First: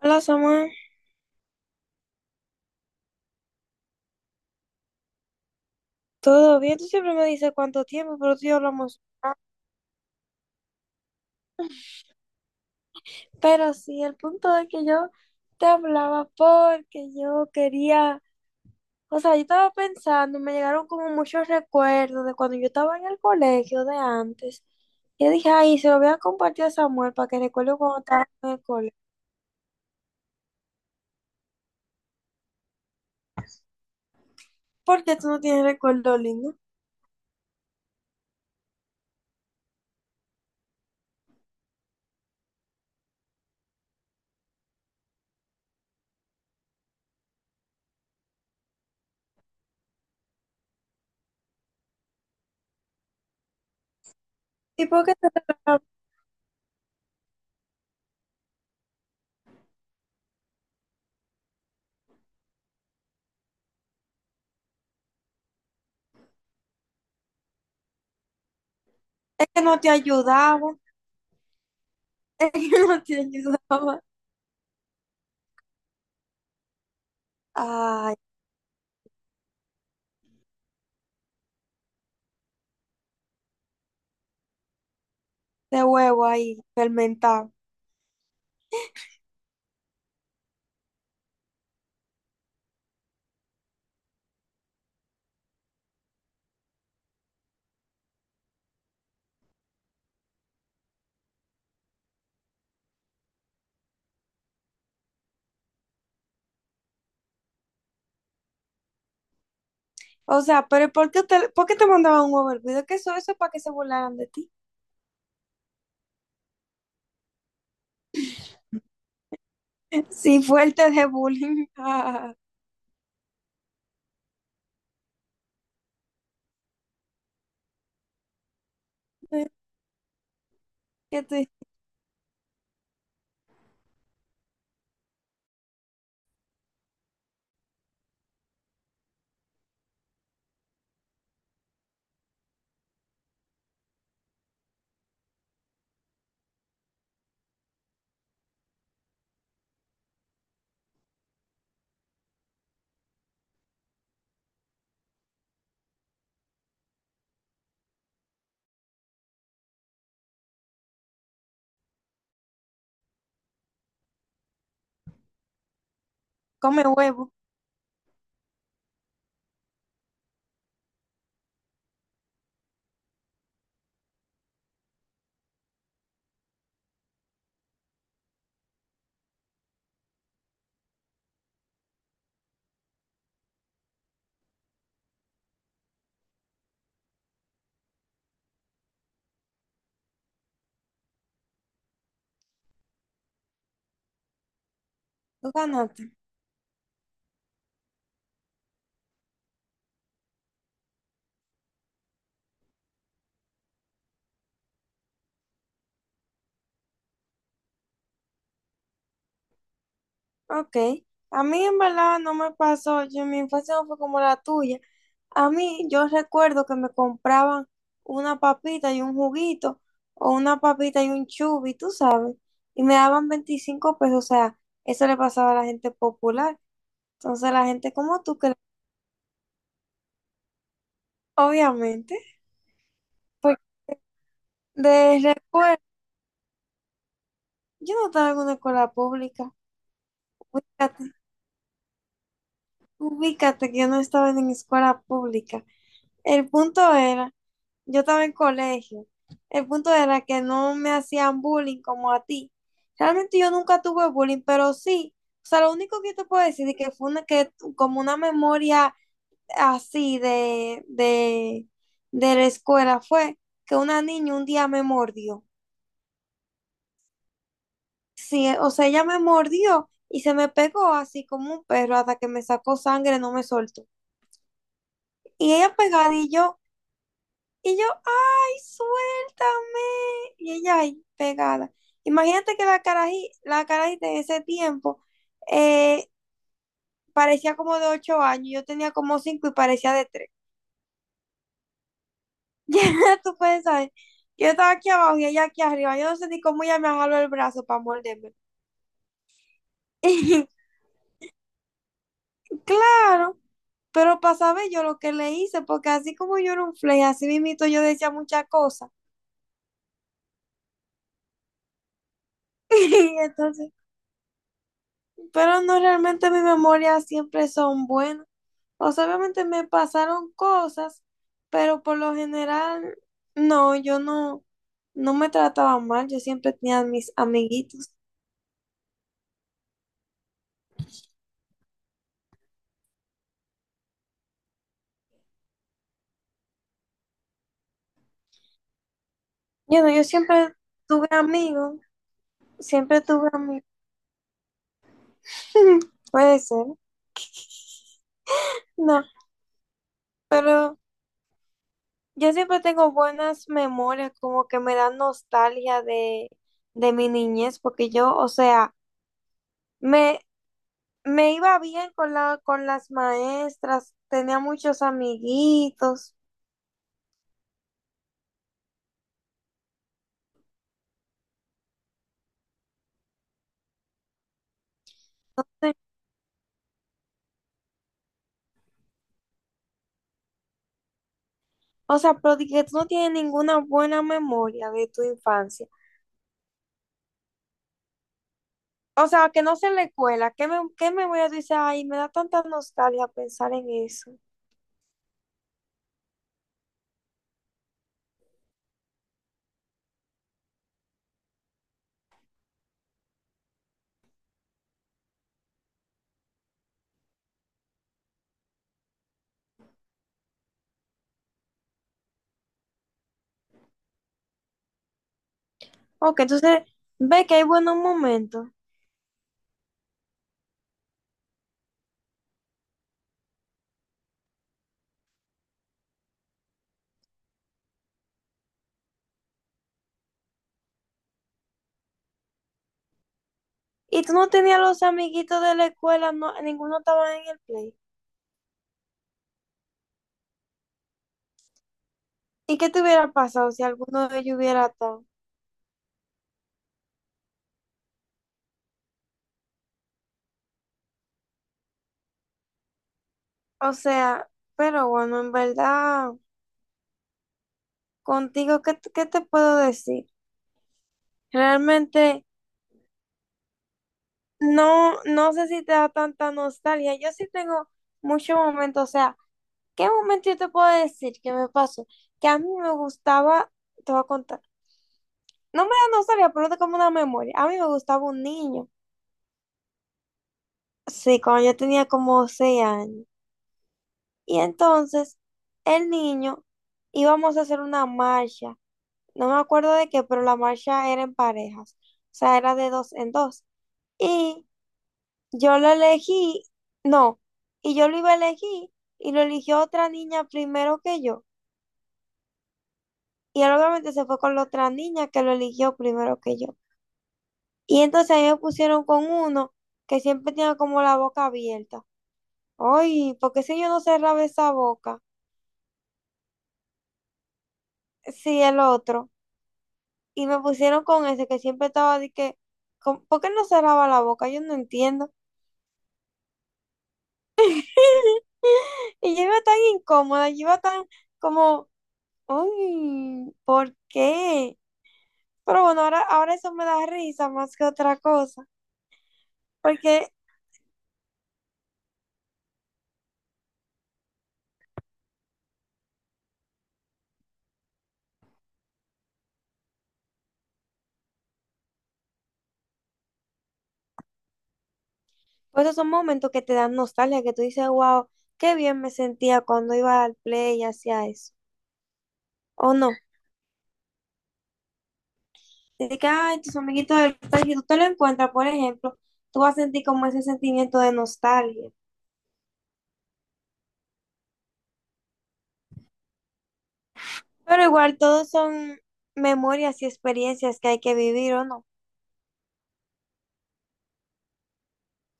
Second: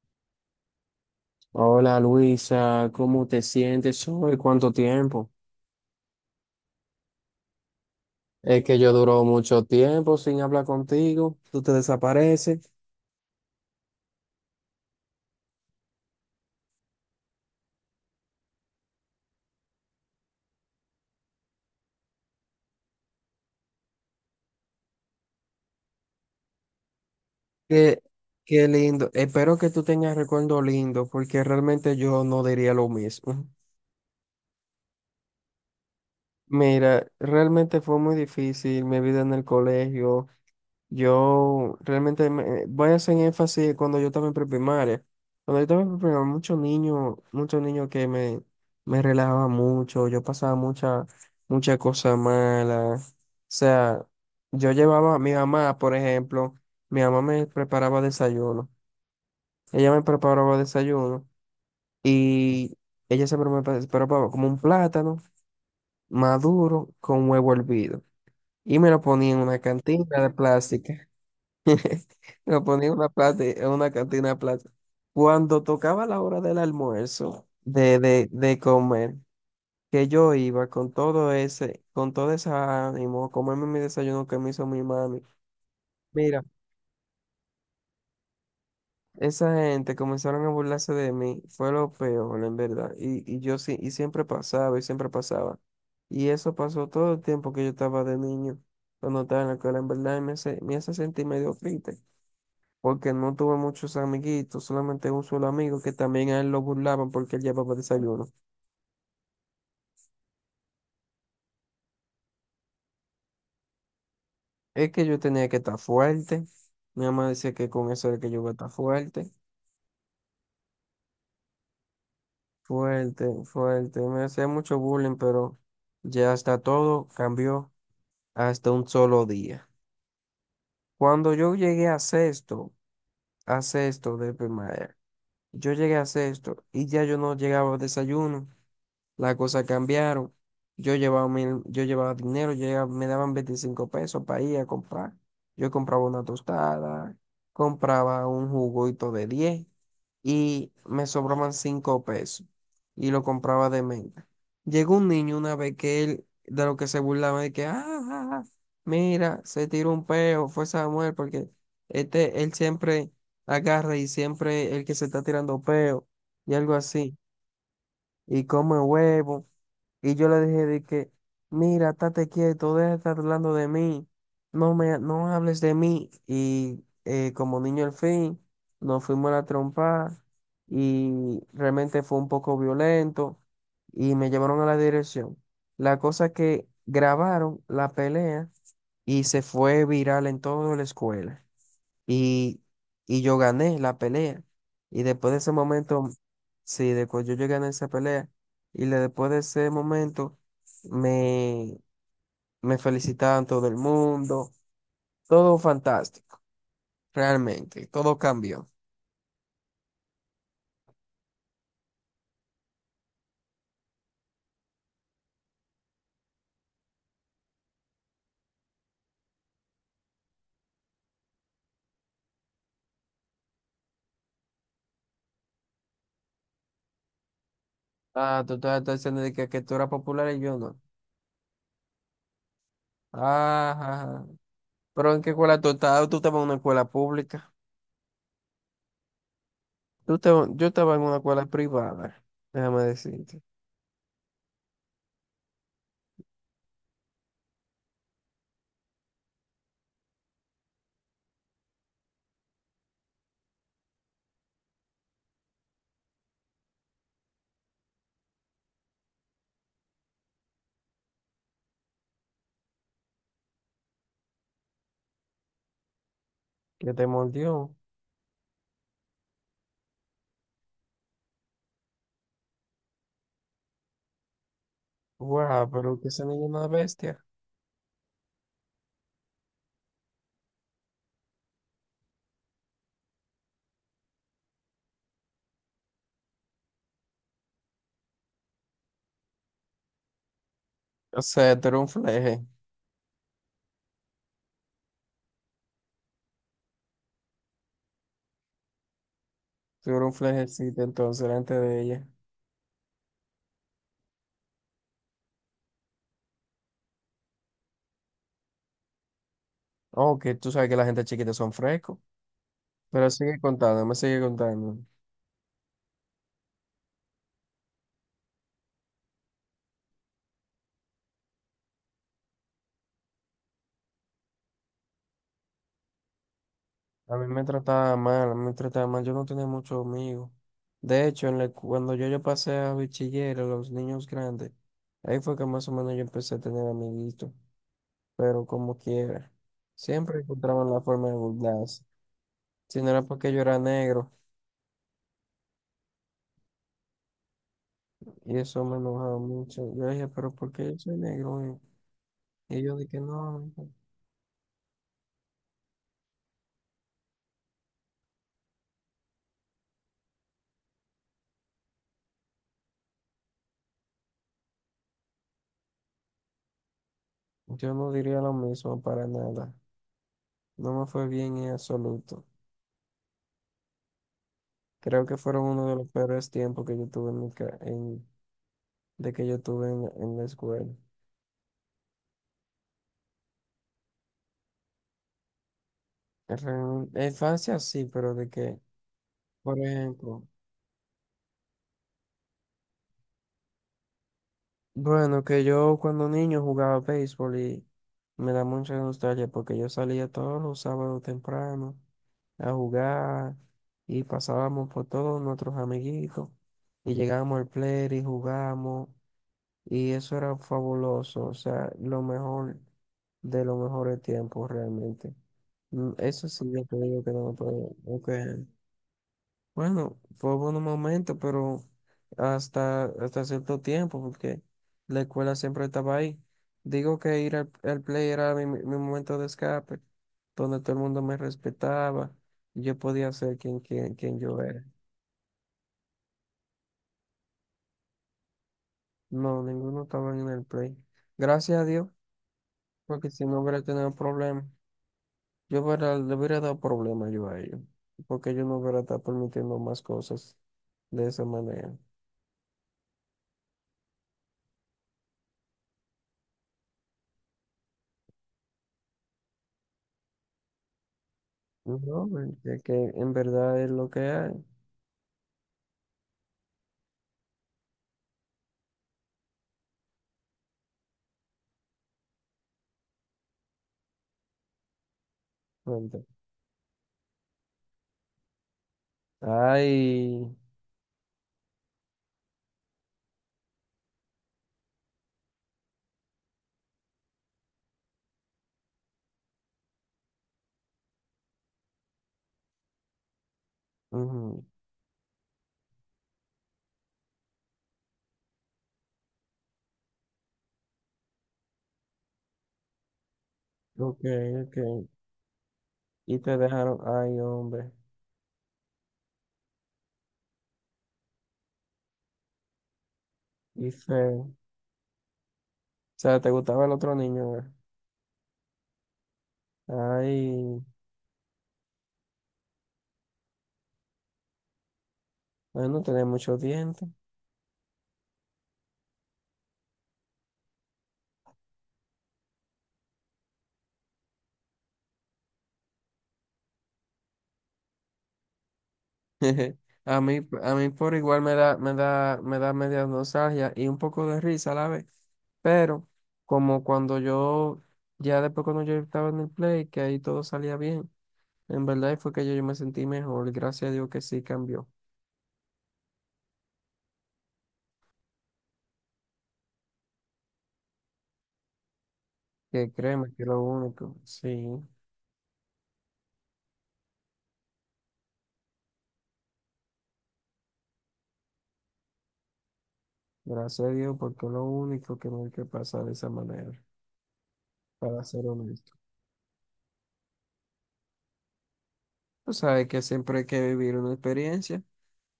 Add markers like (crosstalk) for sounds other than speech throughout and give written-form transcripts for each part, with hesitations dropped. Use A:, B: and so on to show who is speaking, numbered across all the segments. A: Hola Samuel,
B: Hola Luisa, ¿cómo te sientes hoy? ¿Cuánto tiempo?
A: ¿todo bien? Tú siempre me dices cuánto tiempo, pero tú y yo
B: Es que yo
A: hablamos.
B: duró mucho tiempo sin hablar contigo, tú te desapareces.
A: Pero sí, el punto de que yo te hablaba porque yo quería, o sea, yo estaba pensando, me llegaron como muchos recuerdos de cuando yo estaba en el colegio de antes. Yo dije, ay, se lo voy a compartir a Samuel para que recuerde cuando
B: Qué,
A: estaba en el
B: qué
A: colegio.
B: lindo. Espero que tú tengas recuerdo lindo, porque realmente yo no diría lo mismo.
A: Porque tú no tienes recuerdo lindo.
B: Mira, realmente fue muy difícil mi vida en el colegio. Yo realmente voy a hacer énfasis cuando yo estaba en preprimaria. Cuando yo estaba en preprimaria, muchos niños que me relajaban mucho, yo pasaba muchas cosas malas. O sea, yo
A: ¿Y por qué
B: llevaba a
A: te
B: mi mamá,
A: hablaba?
B: por ejemplo, mi mamá me preparaba desayuno. Ella me preparaba desayuno y ella siempre me preparaba como un plátano maduro con huevo hervido. Y me lo ponía en
A: Es
B: una
A: que no te
B: cantina de
A: ayudaba,
B: plástico. (laughs)
A: es que
B: Nos
A: (laughs)
B: ponía
A: no
B: una
A: te
B: plaza, en una
A: ayudaba.
B: cantina de plata. Cuando tocaba la hora del almuerzo, de,
A: Ay,
B: de, de comer, que yo iba con todo ese, ánimo, a comerme mi desayuno que me hizo mi mami.
A: de huevo
B: Mira,
A: ahí, fermentado.
B: esa gente comenzaron a burlarse de mí, fue lo peor, en verdad. Y yo sí, y siempre pasaba, y siempre pasaba. Y eso pasó todo el tiempo que yo estaba de niño, cuando estaba en la escuela, en verdad, y me hace sentir medio triste. Porque no tuve muchos amiguitos, solamente un solo amigo que también a él lo burlaban porque él llevaba desayuno.
A: O sea, pero ¿por qué te mandaban un huevo hervido? ¿Qué eso? Eso es para que se burlaran de ti.
B: Es que yo tenía que estar fuerte, mi mamá decía que con eso era que yo iba a estar fuerte,
A: (laughs) Sí, fuerte de bullying. (laughs) Ah,
B: fuerte, fuerte, me hacía mucho bullying, pero ya hasta todo cambió hasta un solo día.
A: ¿Qué
B: Cuando
A: te-
B: yo llegué a sexto de primaria, yo llegué a sexto y ya yo no llegaba a desayuno. Las cosas cambiaron. Yo llevaba, yo llevaba dinero, me daban 25 pesos para ir a comprar. Yo compraba una tostada, compraba un juguito de 10 y me sobraban 5 pesos y lo compraba de menta. Llegó un niño una vez que él, de lo que se burlaba, de que, ah, ah, ah, mira, se tiró un peo, fue Samuel, porque este, él siempre agarra y siempre el que se está tirando peo y algo
A: Come
B: así,
A: huevo.
B: y come huevo. Y yo le dije de que, mira, estate quieto, deja de estar hablando de mí, no hables de mí. Y como niño al fin, nos fuimos a la trompa y realmente fue un poco violento y me llevaron a la dirección. La cosa es que grabaron la pelea y se fue viral en toda la escuela. Y, y yo gané la pelea. Y después de
A: Tú
B: ese momento,
A: ganaste.
B: sí, después yo gané esa pelea. Después de ese momento, me, me felicitaban todo el mundo. Todo fantástico, realmente. Todo cambió.
A: Ok. A mí en verdad no me pasó. Yo, mi infancia no fue como la tuya. A mí yo recuerdo que me compraban una papita y un juguito o una papita y un chubi, tú sabes. Y me daban 25 pesos. O sea, eso le pasaba a la gente popular. Entonces la gente como tú,
B: Ah,
A: que
B: tú estás diciendo de que tú eras popular y yo no.
A: obviamente. Porque
B: Ah, ajá. Pero
A: de
B: ¿en qué
A: la
B: escuela tú
A: escuela,
B: estabas? Tú estabas en una escuela pública.
A: yo no estaba en una escuela pública.
B: Yo estaba en
A: Ubícate,
B: una escuela privada. Déjame decirte.
A: ubícate que yo no estaba en escuela pública. El punto era, yo estaba en colegio. El punto era que no me hacían bullying como a ti. Realmente yo nunca tuve bullying, pero sí. O sea, lo único que te puedo decir es que fue una que como una memoria así de la escuela fue que una niña un día me mordió.
B: Que te mordió.
A: Sí, o sea, ella me mordió y se me pegó así como un perro hasta que me sacó sangre, no me soltó. Y
B: Guau,
A: ella
B: pero que
A: pegada
B: esa
A: y
B: niña es
A: yo,
B: una bestia.
A: y yo, ay, suéltame. Y ella ahí pegada. Imagínate que la carajita en ese tiempo eh, parecía como de 8 años, yo tenía como 5 y parecía de 3. (laughs)
B: O sea, tú eres un fleje.
A: Ya tú puedes saber, yo estaba aquí abajo y ella aquí arriba, yo no sé ni cómo ella me jaló el brazo para morderme.
B: Tú eres un
A: (laughs)
B: flejecito entonces delante de ella.
A: Claro, pero para saber yo lo que le hice, porque así como yo era un flake, así mismito yo decía muchas cosas.
B: Oh, que tú sabes que la gente chiquita son frescos. Pero
A: (laughs) Y
B: sigue
A: entonces,
B: contando, me sigue contando.
A: pero no realmente mis memorias siempre son buenas. O sea, obviamente me pasaron cosas, pero por lo general, no, yo no, no me trataba mal, yo siempre tenía mis
B: A mí me
A: amiguitos.
B: trataba mal, a mí me trataba mal. Yo no tenía muchos amigos. De hecho, cuando yo pasé a bachiller, a los niños grandes, ahí fue que más o menos yo empecé a tener amiguitos. Pero como quiera,
A: Yo no, yo
B: siempre
A: siempre
B: encontraban la forma
A: tuve
B: de
A: amigos,
B: burlarse. Si no
A: siempre
B: era
A: tuve
B: porque yo era
A: amigos.
B: negro,
A: (laughs) Puede ser,
B: y eso me
A: no,
B: enojaba mucho. Yo dije, pero ¿por qué
A: pero
B: yo soy negro? ¿eh?
A: yo
B: Y
A: siempre
B: ellos
A: tengo
B: dije,
A: buenas
B: no.
A: memorias, como que me dan nostalgia de mi niñez, porque yo, o sea, me, me iba bien con con las maestras, tenía muchos amiguitos.
B: Yo no diría lo mismo para nada. No me fue bien en absoluto. Creo que fueron uno de
A: Entonces,
B: los peores tiempos que yo tuve en de que yo tuve en la escuela.
A: o sea, pero de que tú no tienes ninguna buena memoria de tu infancia.
B: La infancia sí, pero de que,
A: O sea, que no
B: por
A: sea en la
B: ejemplo,
A: escuela, qué memoria tú dices? Ay, me da tanta nostalgia pensar en eso.
B: bueno, que yo cuando niño jugaba béisbol y me da mucha nostalgia porque yo salía todos los sábados temprano a jugar y pasábamos por todos nuestros amiguitos y llegábamos al play y jugábamos. Y eso era fabuloso, o sea, lo mejor de los mejores tiempos realmente.
A: Ok,
B: Eso sí,
A: entonces
B: yo te digo que
A: ve
B: no me
A: que hay
B: puedo.
A: buenos
B: Ok.
A: momentos.
B: Bueno, fue un momento, pero hasta cierto tiempo, porque la escuela siempre estaba ahí. Digo que ir al play era mi momento de escape, donde todo el mundo me respetaba y yo podía ser quien, quien,
A: Y tú
B: quien
A: no
B: yo
A: tenías
B: era.
A: los amiguitos de la escuela, no, ninguno estaba en el play.
B: No, ninguno estaba en el play. Gracias a Dios,
A: ¿Y qué te
B: porque
A: hubiera
B: si no
A: pasado
B: hubiera
A: si
B: tenido
A: alguno de ellos
B: problemas.
A: hubiera atado?
B: Yo hubiera, le hubiera dado problema yo a ellos, porque yo no hubiera estado permitiendo más cosas de esa manera.
A: O sea, pero bueno, en verdad, contigo, qué te puedo decir? Realmente,
B: No, ya que en verdad es lo que hay.
A: no, no sé si te da tanta nostalgia. Yo sí tengo muchos momentos, o sea, ¿qué momento yo te puedo decir que me pasó? Que a mí me gustaba, te voy a contar. No me da
B: Cuenta.
A: nostalgia, pero es como una memoria. A mí me gustaba un niño.
B: Ay,
A: Sí, cuando yo tenía como 6 años. Y entonces, el niño íbamos a hacer una marcha. No me acuerdo de qué, pero la marcha era en parejas. O sea, era de dos en dos.
B: ujú,
A: Y yo lo elegí, no, y yo lo iba a elegir y lo eligió otra niña primero que yo. Y él obviamente
B: ok,
A: se fue con la
B: ok.
A: otra niña que lo eligió
B: Y
A: primero que
B: te
A: yo.
B: dejaron, ay, hombre,
A: Y entonces a mí me pusieron con uno que siempre tenía como la boca abierta. Ay, ¿por qué si yo
B: y
A: no cerraba
B: feo. O
A: esa boca?
B: sea, te gustaba el otro niño, ¿verdad?
A: Sí, el otro. Y me
B: Ay,
A: pusieron con ese que siempre estaba de que, con ¿por qué no cerraba la boca? Yo no entiendo.
B: ay, no tenía muchos dientes.
A: (laughs) Y yo iba tan incómoda, yo iba tan como, uy, ¿por qué? Pero bueno, ahora eso me da risa más que otra cosa,
B: (laughs)
A: porque
B: A mí por igual me da, me da media nostalgia y un poco de risa a la vez. Pero como cuando yo, ya después cuando yo estaba en el play, que ahí todo salía bien, en verdad fue que yo me sentí mejor, gracias a Dios que sí cambió,
A: pues, esos son momentos que te dan nostalgia, que tú dices, wow, qué bien me sentía cuando iba al play y hacía eso,
B: que
A: o no.
B: créeme que es lo único, sí,
A: Dices que, ay, tus amiguitos del play, si tú te lo encuentras, por ejemplo, tú vas a sentir como ese sentimiento de nostalgia.
B: gracias a Dios porque es lo único que no hay que pasar de esa manera,
A: Pero igual,
B: para ser
A: todos
B: honesto.
A: son memorias y experiencias que hay que vivir, ¿o no?
B: Tú sabes que siempre hay que vivir una experiencia.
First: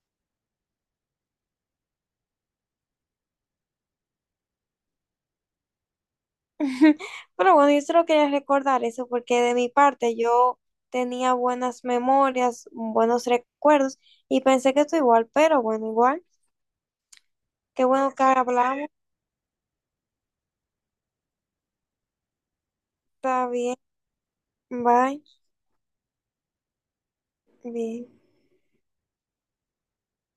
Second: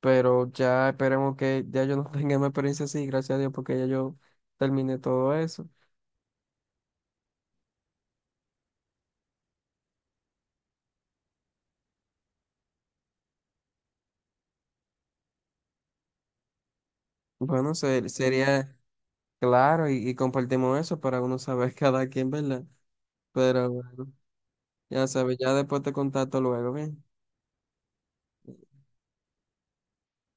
B: Pero ya esperemos que ya yo no (laughs) tenga más experiencia así, gracias a Dios, porque ya yo terminé todo eso.
A: (laughs) Pero bueno, yo solo quería recordar eso porque de mi parte yo tenía buenas memorias, buenos recuerdos y pensé que tú igual, pero bueno, igual.
B: Bueno,
A: Qué bueno que
B: sería
A: hablamos.
B: claro y compartimos eso para uno saber (laughs) cada quien, ¿verdad?
A: Está
B: Pero
A: bien.
B: bueno, ya
A: Bye.
B: sabes, ya después te contacto luego, ¿bien?
A: Bien.